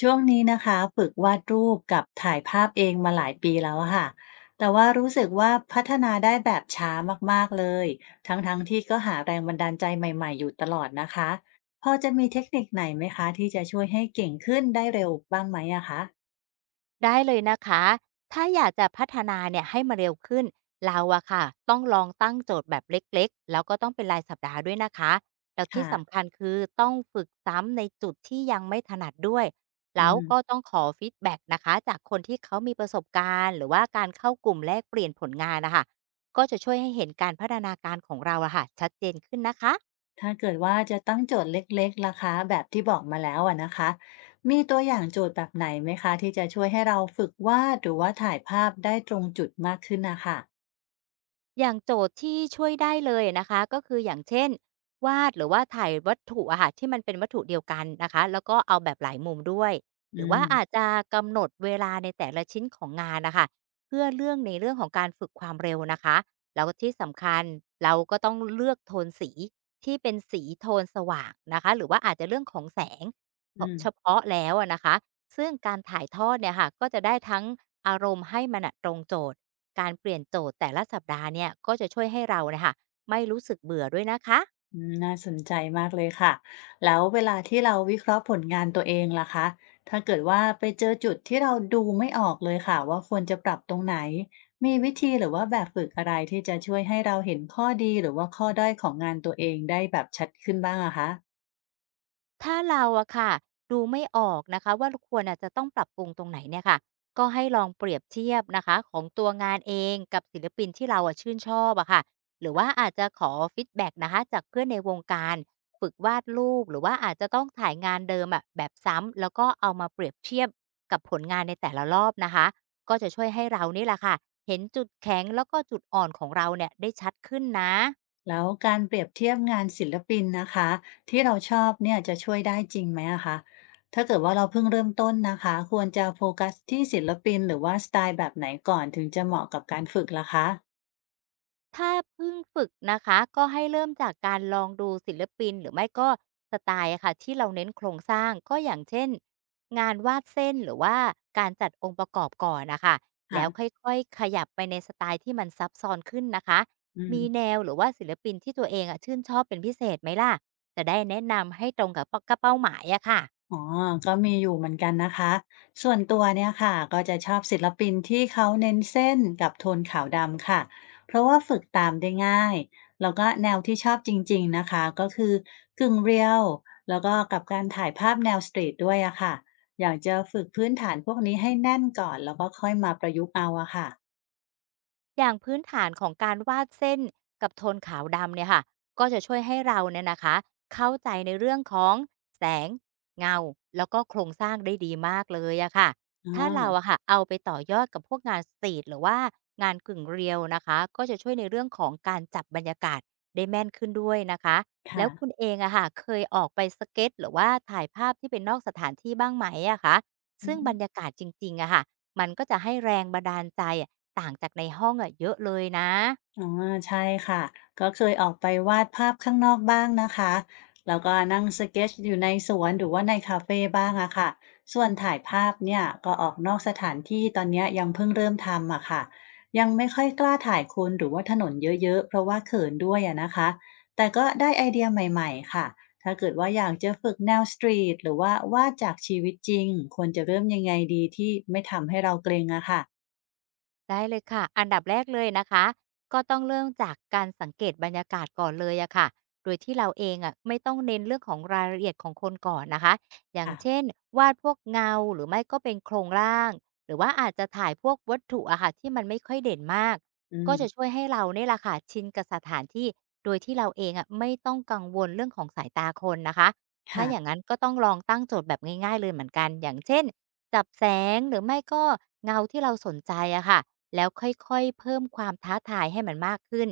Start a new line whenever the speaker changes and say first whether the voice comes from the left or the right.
left: ช่วงนี้นะคะฝึกวาดรูปกับถ่ายภาพเองมาหลายปีแล้วอะค่ะแต่ว่ารู้สึกว่าพัฒนาได้แบบช้ามากๆเลยทั้งๆทที่ก็หาแรงบันดาลใจใหม่ๆอยู่ตลอดนะคะพอจะมีเทคนิคไหนไหมคะที่จะช่วยให้เก่งขึ้นได้เร็วบ้างไหมอะคะ
right: ได้เลยนะคะ ถ้าอยากจะพัฒนาเนี่ยให้มาเร็วขึ้น เราอะค่ะต้องลองตั้งโจทย์แบบเล็กๆ แล้วก็ต้องเป็นรายสัปดาห์ด้วยนะคะ แล้วที่
left: ค่ะ
right: สำคัญคือต้องฝึกซ้ำในจุดที่ยังไม่ถนัดด้วย
left: อื
right: แล้ว
left: ม
right: ก็ต้องขอฟีดแบ็กนะคะจากคนที่เขามีประสบการณ์หรือว่าการเข้ากลุ่มแลกเปลี่ยนผลงานนะคะ ก็จะช่วยให้เห็นการพัฒนาการของเราอะค่ะชัดเจนขึ้นนะคะ
left: ถ้าเกิดว่าจะตั้งโจทย์เล็กๆล่ะคะแบบที่บอกมาแล้วอะนะคะมีตัวอย่างโจทย์แบบไหนไหมคะที่จะช่วยให้เราฝึกวาดหรือว่าถ่ายภาพได้ตรงจุดมากขึ้นนะคะ
right: อย่างโจทย์ที่ช่วยได้เลยนะคะก็คืออย่างเช่นวาดหรือว่าถ่ายวัตถุอะค่ะที่มันเป็นวัตถุเดียวกันนะคะแล้วก็เอาแบบหลายมุมด้วยห
left: อื
right: รือว่า
left: ม
right: อาจจะกำหนดเวลาในแต่ละชิ้นของงานนะคะเพื่อเรื่องในเรื่องของการฝึกความเร็วนะคะแล้วก็ที่สำคัญเราก็ต้องเลือกโทนสีที่เป็นสีโทนสว่างนะคะหรือว่าอาจจะเรื่องของแสง
left: อื
right: เฉ
left: ม
right: พาะแล้วอะนะคะซึ่งการถ่ายทอดเนี่ยค่ะก็จะได้ทั้งอารมณ์ให้มันอะตรงโจทย์ การเปลี่ยนโจทย์แต่ละสัปดาห์เนี่ยก็จะช่วยให้เราน่ะค่ะไม่รู้สึกเบื่อด้วยนะคะ
left: อืมน่าสนใจมากเลยค่ะแล้วเวลาที่เราวิเคราะห์ผลงานตัวเองล่ะคะถ้าเกิดว่าไปเจอจุดที่เราดูไม่ออกเลยค่ะว่าควรจะปรับตรงไหนมีวิธีหรือว่าแบบฝึกอะไรที่จะช่วยให้เราเห็นข้อดีหรือว่าข้อด้อยของงานตัวเองได้แบบชัดขึ้นบ้างอะคะ
right: ถ้าเราอะค่ะดูไม่ออกนะคะว่าควรอะจะต้องปรับปรุงตรงไหนเนี่ยค่ะก็ให้ลองเปรียบเทียบนะคะของตัวงานเองกับศิลปินที่เราอะชื่นชอบอะค่ะหรือว่าอาจจะขอฟีดแบ็กนะคะจากเพื่อนในวงการฝึกวาดรูปหรือว่าอาจจะต้องถ่ายงานเดิมอะแบบซ้ำแล้วก็เอามาเปรียบเทียบกับผลงานในแต่ละรอบนะคะก็จะช่วยให้เรานี่แหละค่ะเห็นจุดแข็งแล้วก็จุดอ่อนของเราเนี่ยได้ชัดขึ้นนะ
left: แล้วการเปรียบเทียบงานศิลปินนะคะที่เราชอบเนี่ยจะช่วยได้จริงไหมอะคะถ้าเกิดว่าเราเพิ่งเริ่มต้นนะคะควรจะโฟกัสที่ศิลปินหรือว่าสไตล์แบบไหนก่อนถึงจะเหมาะกับการฝึกล่ะคะ
right: ถ้าเพิ่งฝึกนะคะก็ให้เริ่มจากการลองดูศิลปินหรือไม่ก็สไตล์อะค่ะที่เราเน้นโครงสร้างก็อย่างเช่นงานวาดเส้นหรือว่าการจัดองค์ประกอบก่อนนะคะแล้
left: ค่ะ
right: วค่อยๆขยับไปในสไตล์ที่มันซับซ้อนขึ้นนะคะ
left: อืม
right: มีแนวหรือว่าศิลปินที่ตัวเองอะชื่นชอบเป็นพิเศษไหมล่ะจะได้แนะนำให้ตรงกับเป้าหมายอะค่ะ
left: อ๋อก็มีอยู่เหมือนกันนะคะส่วนตัวเนี่ยค่ะก็จะชอบศิลปินที่เขาเน้นเส้นกับโทนขาวดำค่ะเพราะว่าฝึกตามได้ง่าย แล้วก็แนวที่ชอบจริงๆนะคะก็คือกึ่งเรียลแล้วก็กับการถ่ายภาพแนวสตรีทด้วยอะค่ะ อยากจะฝึกพื้นฐานพวกนี้ให้แน่นก่อนแล้วก็ค่อยมาประยุกต์เอาอะค่ะ
right: อย่างพื้นฐานของการวาดเส้นกับโทนขาวดำเนี่ยค่ะก็จะช่วยให้เราเนี่ยนะคะเข้าใจในเรื่องของแสงเงาแล้วก็โครงสร้างได้ดีมากเลยอะค่ะ
left: อ๋
right: ถ้า
left: อ
right: เราอะค่ะเอาไปต่อยอดกับพวกงานสตรีทหรือว่างานกึ่งเรียวนะคะก็จะช่วยในเรื่องของการจับบรรยากาศได้แม่นขึ้นด้วยนะคะแล้
left: ค่ะ
right: วคุณเองอะค่ะเคยออกไปสเก็ตหรือว่าถ่ายภาพที่เป็นนอกสถานที่บ้างไหมอะคะซึ่งบรรยากาศจริงๆอะค่ะ มันก็จะให้แรงบันดาลใจอะต่างจากในห้องอะเยอะเลยนะ
left: อ๋อใช่ค่ะก็เคยออกไปวาดภาพข้างนอกบ้างนะคะแล้วก็นั่งสเก็ตช์อยู่ในสวนหรือว่าในคาเฟ่บ้างอะค่ะส่วนถ่ายภาพเนี่ยก็ออกนอกสถานที่ตอนเนี้ยยังเพิ่งเริ่มทำอะค่ะยังไม่ค่อยกล้าถ่ายคนหรือว่าถนนเยอะๆเพราะว่าเขินด้วยอะนะคะแต่ก็ได้ไอเดียใหม่ๆค่ะถ้าเกิดว่าอยากจะฝึกแนวสตรีทหรือว่าวาดจากชีวิตจริงควรจะเริ่มยังไงดีที่ไม่ทำให้เราเกรงอะค่ะ
right: ได้เลยค่ะอันดับแรกเลยนะคะก็ต้องเริ่มจากการสังเกตบรรยากาศก่อนเลยอะค่ะโดยที่เราเองอะไม่ต้องเน้นเรื่องของรายละเอียดของคนก่อนนะคะอย่าง
left: ค่ะ
right: เช่นวาดพวกเงาหรือไม่ก็เป็นโครงร่างหรือว่าอาจจะถ่ายพวกวัตถุอะค่ะที่มันไม่ค่อยเด่นมาก
left: อื
right: ก็
left: ม
right: จะช่วยให้เราเนี่ยแหละค่ะชินกับสถานที่โดยที่เราเองอะไม่ต้องกังวลเรื่องของสายตาคนนะคะถ้า
left: ค่ะ
right: อย่างนั้นก็ต้องลองตั้งโจทย์แบบง่ายๆเลยเหมือนกันอย่างเช่น จับแสงหรือไม่ก็เงาที่เราสนใจอะค่ะแล้วค่อยๆเพิ่มความท้าทายให้มันมากขึ้น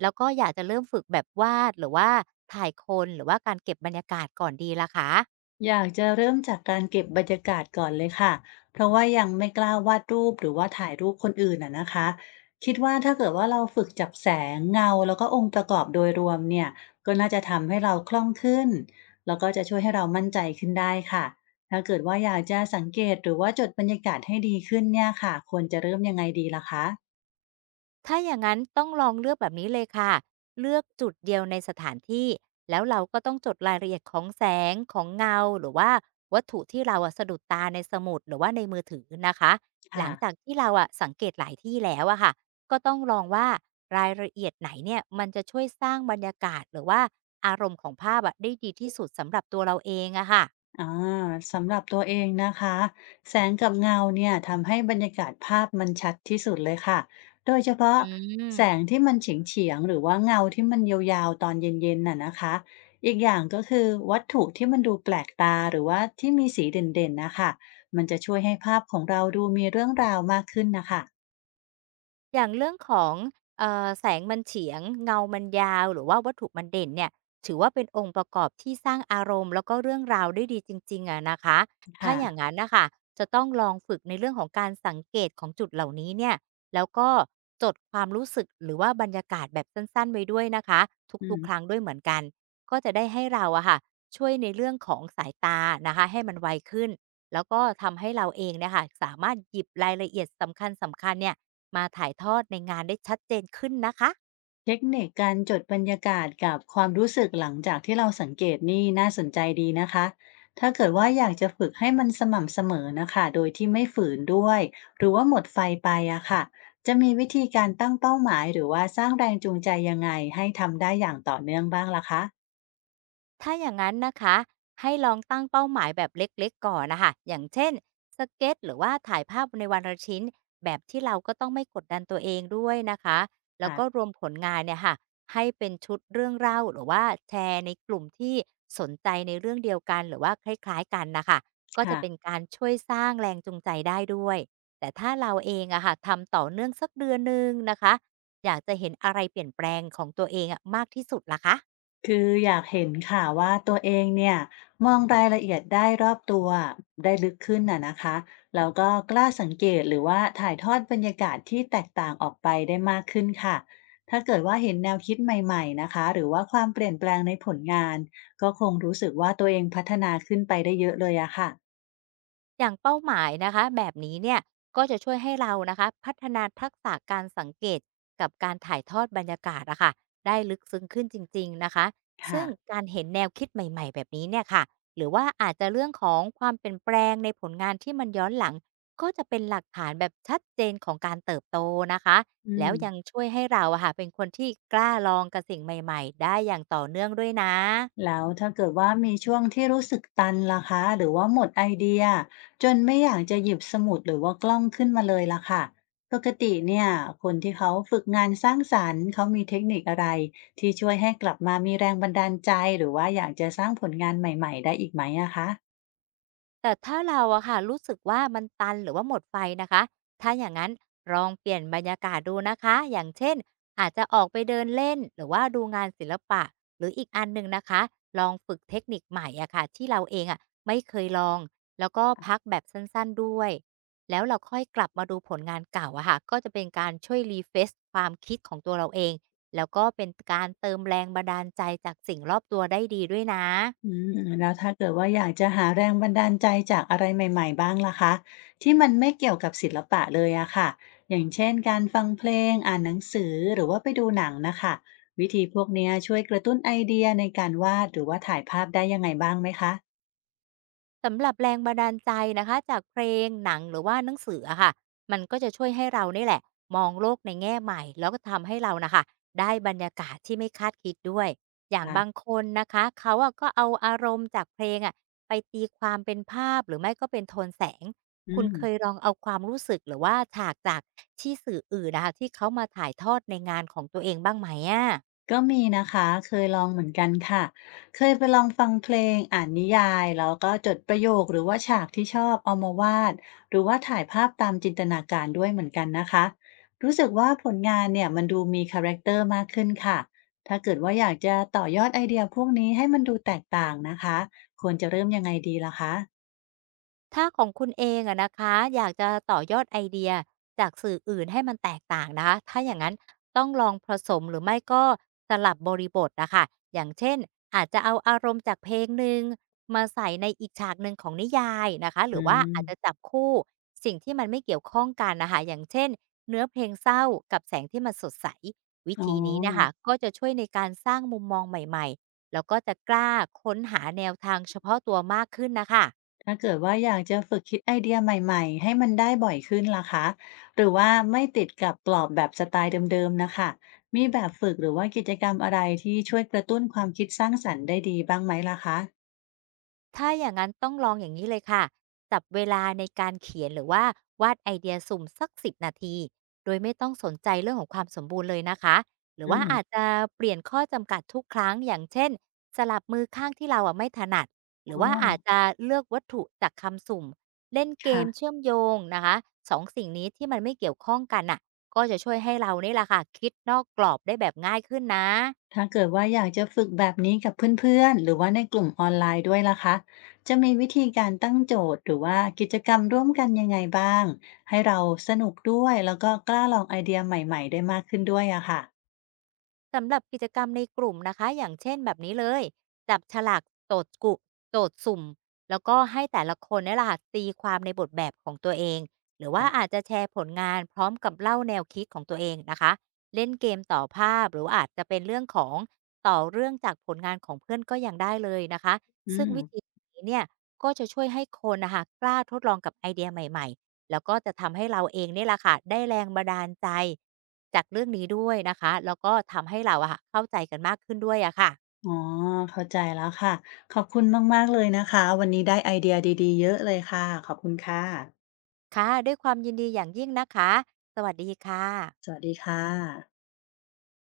right: แล้วก็อยากจะเริ่มฝึกแบบวาดหรือว่าถ่ายคนหรือว่าการเก็บบรรยากาศก่อนดีล่ะคะ
left: อยากจะเริ่มจากการเก็บบรรยากาศก่อนเลยค่ะ เพราะว่ายังไม่กล้าวาดรูปหรือว่าถ่ายรูปคนอื่นอะนะคะ คิดว่าถ้าเกิดว่าเราฝึกจับแสงเงาแล้วก็องค์ประกอบโดยรวมเนี่ยก็น่าจะทำให้เราคล่องขึ้น แล้วก็จะช่วยให้เรามั่นใจขึ้นได้ค่ะถ้าเกิดว่าอยากจะสังเกตหรือว่าจดบรรยากาศให้ดีขึ้นเนี่ยค่ะควรจะเริ่มยังไงดีล่ะคะ
right: ถ้าอย่างนั้นต้องลองเลือกแบบนี้เลยค่ะเลือกจุดเดียวในสถานที่แล้วเราก็ต้องจดรายละเอียดของแสงของเงาหรือว่าวัตถุที่เราอะสะดุดตาในสมุดหรือว่าในมือถือนะคะหลั
left: ค่ะ
right: งจากที่เราอะสังเกตหลายที่แล้วอะค่ะก็ต้องลองว่ารายละเอียดไหนเนี่ยมันจะช่วยสร้างบรรยากาศหรือว่าอารมณ์ของภาพอะได้ดีที่สุดสำหรับตัวเราเองอะค่ะ
left: อาสำหรับตัวเองนะคะแสงกับเงาเนี่ยทำให้บรรยากาศภาพมันชัดที่สุดเลยค่ะโดยเฉพาะ
right: อื
left: แสง
right: ม
left: ที่มันเฉียงเฉียงหรือว่าเงาที่มันยาวๆตอนเย็นๆน่ะนะคะอีกอย่างก็คือวัตถุที่มันดูแปลกตาหรือว่าที่มีสีเด่นๆนะคะมันจะช่วยให้ภาพของเราดูมีเรื่องราวมากขึ้นนะคะ
right: อย่างเรื่องของแสงมันเฉียงเงามันยาวหรือว่าวัตถุมันเด่นเนี่ยถือว่าเป็นองค์ประกอบที่สร้างอารมณ์แล้วก็เรื่องราวได้ดีจริงๆอะนะคะถ้า
left: ค่ะ
right: อย่างงั้นน่ะค่ะจะต้องลองฝึกในเรื่องของการสังเกตของจุดเหล่านี้เนี่ยแล้วก็จดความรู้สึกหรือว่าบรรยากาศแบบสั้นๆไว้ด้วยนะคะ
left: อื
right: ทุ
left: ม
right: กๆครั้งด้วยเหมือนกันก็จะได้ให้เราอะค่ะช่วยในเรื่องของสายตานะคะให้มันไวขึ้นแล้วก็ทำให้เราเองเนี่ยค่ะสามารถหยิบรายละเอียดสำคัญๆเนี่ย มาถ่ายทอดในงานได้ชัดเจนขึ้นนะคะ
left: เทคนิคการจดบรรยากาศกับความรู้สึกหลังจากที่เราสังเกตนี่น่าสนใจดีนะคะถ้าเกิดว่าอยากจะฝึกให้มันสม่ำเสมอนะคะโดยที่ไม่ฝืนด้วย หรือว่าหมดไฟไปอะค่ะจะมีวิธีการตั้งเป้าหมายหรือว่าสร้างแรงจูงใจยังไงให้ทำได้อย่างต่อเนื่องบ้างล่ะคะ
right: ถ้าอย่างนั้นนะคะให้ลองตั้งเป้าหมายแบบเล็กๆก่อนนะคะอย่างเช่นสเก็ตหรือว่าถ่ายภาพในวันละชิ้นแบบที่เราก็ต้องไม่กดดันตัวเองด้วยนะคะแล้วก็ร
left: ค่ะ
right: วมผลงานเนี่ยค่ะให้เป็นชุดเรื่องเล่าหรือว่าแชร์ในกลุ่มที่สนใจในเรื่องเดียวกันหรือว่าคล้ายๆกันนะคะก็จะเป็น
left: ค่ะ
right: การช่วยสร้างแรงจูงใจได้ด้วยแต่ถ้าเราเองอะค่ะทำต่อเนื่องสักเดือนหนึงนะคะอยากจะเห็นอะไรเปลี่ยนแปลงของตัวเองอะมากที่สุดล่ะคะ
left: คืออยากเห็นค่ะว่าตัวเองเนี่ยมองรายละเอียดได้รอบตัวได้ลึกขึ้นน่ะนะคะแล้วก็กล้าสังเกตหรือว่าถ่ายทอดบรรยากาศที่แตกต่างออกไปได้มากขึ้นค่ะถ้าเกิดว่าเห็นแนวคิดใหม่ๆนะคะหรือว่าความเปลี่ยนแปลงในผลงานก็คงรู้สึกว่าตัวเองพัฒนาขึ้นไปได้เยอะเลยอะค่ะ
right: อย่างเป้าหมายนะคะแบบนี้เนี่ยก็จะช่วยให้เรานะคะพัฒนาทักษะการสังเกตกับการถ่ายทอดบรรยากาศอะค่ะได้ลึกซึ้งขึ้นจริงๆนะคะซึ่
left: ค่ะ
right: งการเห็นแนวคิดใหม่ๆแบบนี้เนี่ยค่ะหรือว่าอาจจะเรื่องของความเปลี่ยนแปลงในผลงานที่มันย้อนหลังก็จะเป็นหลักฐานแบบชัดเจนของการเติบโตนะคะ
left: อื
right: แล้ว
left: ม
right: ยังช่วยให้เราอะค่ะเป็นคนที่กล้าลองกับสิ่งใหม่ๆได้อย่างต่อเนื่องด้วยนะ
left: แล้วถ้าเกิดว่ามีช่วงที่รู้สึกตันล่ะคะหรือว่าหมดไอเดียจนไม่อยากจะหยิบสมุดหรือว่ากล้องขึ้นมาเลยล่ะค่ะปกติเนี่ยคนที่เขาฝึกงานสร้างสรรค์เขามีเทคนิคอะไรที่ช่วยให้กลับมามีแรงบันดาลใจหรือว่าอยากจะสร้างผลงานใหม่ๆได้อีกไหมอะคะ
right: แต่ถ้าเราอะค่ะรู้สึกว่ามันตันหรือว่าหมดไฟนะคะถ้าอย่างนั้นลองเปลี่ยนบรรยากาศดูนะคะอย่างเช่นอาจจะออกไปเดินเล่นหรือว่าดูงานศิลปะหรืออีกอันหนึ่งนะคะลองฝึกเทคนิคใหม่อะค่ะที่เราเองอะไม่เคยลองแล้วก็พักแบบสั้นๆด้วยแล้วเราค่อยกลับมาดูผลงานเก่าอะค่ะก็จะเป็นการช่วยรีเฟซความคิดของตัวเราเองแล้วก็เป็นการเติมแรงบันดาลใจจากสิ่งรอบตัวได้ดีด้วยนะ
left: อืมแล้วถ้าเกิดว่าอยากจะหาแรงบันดาลใจจากอะไรใหม่ๆบ้างล่ะคะที่มันไม่เกี่ยวกับศิลปะเลยอะค่ะอย่างเช่นการฟังเพลงอ่านหนังสือหรือว่าไปดูหนังน่ะค่ะวิธีพวกเนี้ยช่วยกระตุ้นไอเดียในการวาดหรือว่าถ่ายภาพได้ยังไงบ้างไหมคะ
right: สำหรับแรงบันดาลใจนะคะจากเพลงหนังหรือว่าหนังสืออะค่ะมันก็จะช่วยให้เราเนี่ยแหละมองโลกในแง่ใหม่แล้วก็ทำให้เรานะคะได้บรรยากาศที่ไม่คาดคิดด้วยอย่างบาง
left: ค่ะ
right: คนนะคะเขาอะก็เอาอารมณ์จากเพลงอะไปตีความเป็นภาพหรือไม่ก็เป็นโทนแสง
left: อื
right: คุณ
left: ม
right: เคยลองเอาความรู้สึกหรือว่าฉากจากที่สื่ออื่นนะคะที่เขามาถ่ายทอดในงานของตัวเองบ้างไหมอะ
left: ก็มีนะคะเคยลองเหมือนกันค่ะเคยไปลองฟังเพลงอ่านนิยายแล้วก็จดประโยคหรือว่าฉากที่ชอบเอามาวาดหรือว่าถ่ายภาพตามจินตนาการด้วยเหมือนกันนะคะรู้สึกว่าผลงานเนี่ยมันดูมีคาแรคเตอร์มากขึ้นค่ะถ้าเกิดว่าอยากจะต่อยอดไอเดียพวกนี้ให้มันดูแตกต่างนะคะควรจะเริ่มยังไงดีล่ะคะ
right: ถ้าของคุณเองอะนะคะอยากจะต่อยอดไอเดียจากสื่ออื่นให้มันแตกต่างนะคะถ้าอย่างนั้นต้องลองผสมหรือไม่ก็สลับบริบทอะคะอย่างเช่นอาจจะเอาอารมณ์จากเพลงหนึ่งมาใส่ในอีกฉากหนึ่งของนิยายนะคะห
left: อื
right: รือว่าอาจจะ
left: ม
right: จับคู่สิ่งที่มันไม่เกี่ยวข้องกันนะคะอย่างเช่นเนื้อเพลงเศร้ากับแสงที่มันสดใสวิ
left: อ๋อ
right: ธีนี้นะคะก็จะช่วยในการสร้างมุมมองใหม่ๆแล้วก็จะกล้าค้นหาแนวทางเฉพาะตัวมากขึ้นนะคะ
left: ถ้าเกิดว่าอยากจะฝึกคิดไอเดียใหม่ๆให้มันได้บ่อยขึ้นล่ะคะหรือว่าไม่ติดกับกรอบแบบสไตล์เดิมๆนะคะมีแบบฝึกหรือว่ากิจกรรมอะไรที่ช่วยกระตุ้นความคิดสร้างสรรค์ได้ดีบ้างไหมล่ะคะ
right: ถ้าอย่างนั้นต้องลองอย่างนี้เลยค่ะจับเวลาในการเขียนหรือว่าวาดไอเดียสุ่มสัก10นาทีโดยไม่ต้องสนใจเรื่องของความสมบูรณ์เลยนะคะหรือ
left: อื
right: ว่าอาจ
left: ม
right: จะเปลี่ยนข้อจำกัดทุกครั้งอย่างเช่นสลับมือข้างที่เราอ่ะไม่ถนัดหรื
left: อ๋
right: อ
left: อ
right: ว่าอาจจะเลือกวัตถุจากคำสุ่มเล่นเก
left: ค่ะ
right: มเชื่อมโยงนะคะสองสิ่งนี้ที่มันไม่เกี่ยวข้องกันน่ะก็จะช่วยให้เรานี่แหละค่ะคิดนอกกรอบได้แบบง่ายขึ้นนะ
left: ถ้าเกิดว่าอยากจะฝึกแบบนี้กับเพื่อนๆหรือว่าในกลุ่มออนไลน์ด้วยล่ะคะจะมีวิธีการตั้งโจทย์หรือว่ากิจกรรมร่วมกันยังไงบ้างให้เราสนุกด้วยแล้วก็กล้าลองไอเดียใหม่ๆได้มากขึ้นด้วยอะค่ะ
right: สำหรับกิจกรรมในกลุ่มนะคะอย่างเช่นแบบนี้เลยจับฉลากโจทย์กลุ่มโจทย์สุ่มแล้วก็ให้แต่ละคนเนี่ยแหะค่ะตีความในบทแบบของตัวเองหรือว่า
left: ค่ะ
right: อาจจะแชร์ผลงานพร้อมกับเล่าแนวคิดของตัวเองนะคะเล่นเกมต่อภาพหรือว่าอาจจะเป็นเรื่องของต่อเรื่องจากผลงานของเพื่อนก็ยังได้เลยนะคะ
left: อื
right: ซึ่ง
left: ม
right: วิธีนี้เนี่ยก็จะช่วยให้คนนะคะกล้าทดลองกับไอเดียใหม่ๆ แล้วก็จะทำให้เราเองเนี่ยแหละค่ะได้แรงบันดาลใจจากเรื่องนี้ด้วยนะคะแล้วก็ทำให้เราอะค่ะเข้าใจกันมากขึ้นด้วยอะค่ะ
left: อ๋อเข้าใจแล้วค่ะขอบคุณมากๆเลยนะคะวันนี้ได้ไอเดียดีๆเยอะเลยค่ะขอบคุณค่ะ
right: ค่ะด้วยความยินดีอย่างยิ่งนะคะสวัสดีค่ะ
left: สวัสดีค่ะ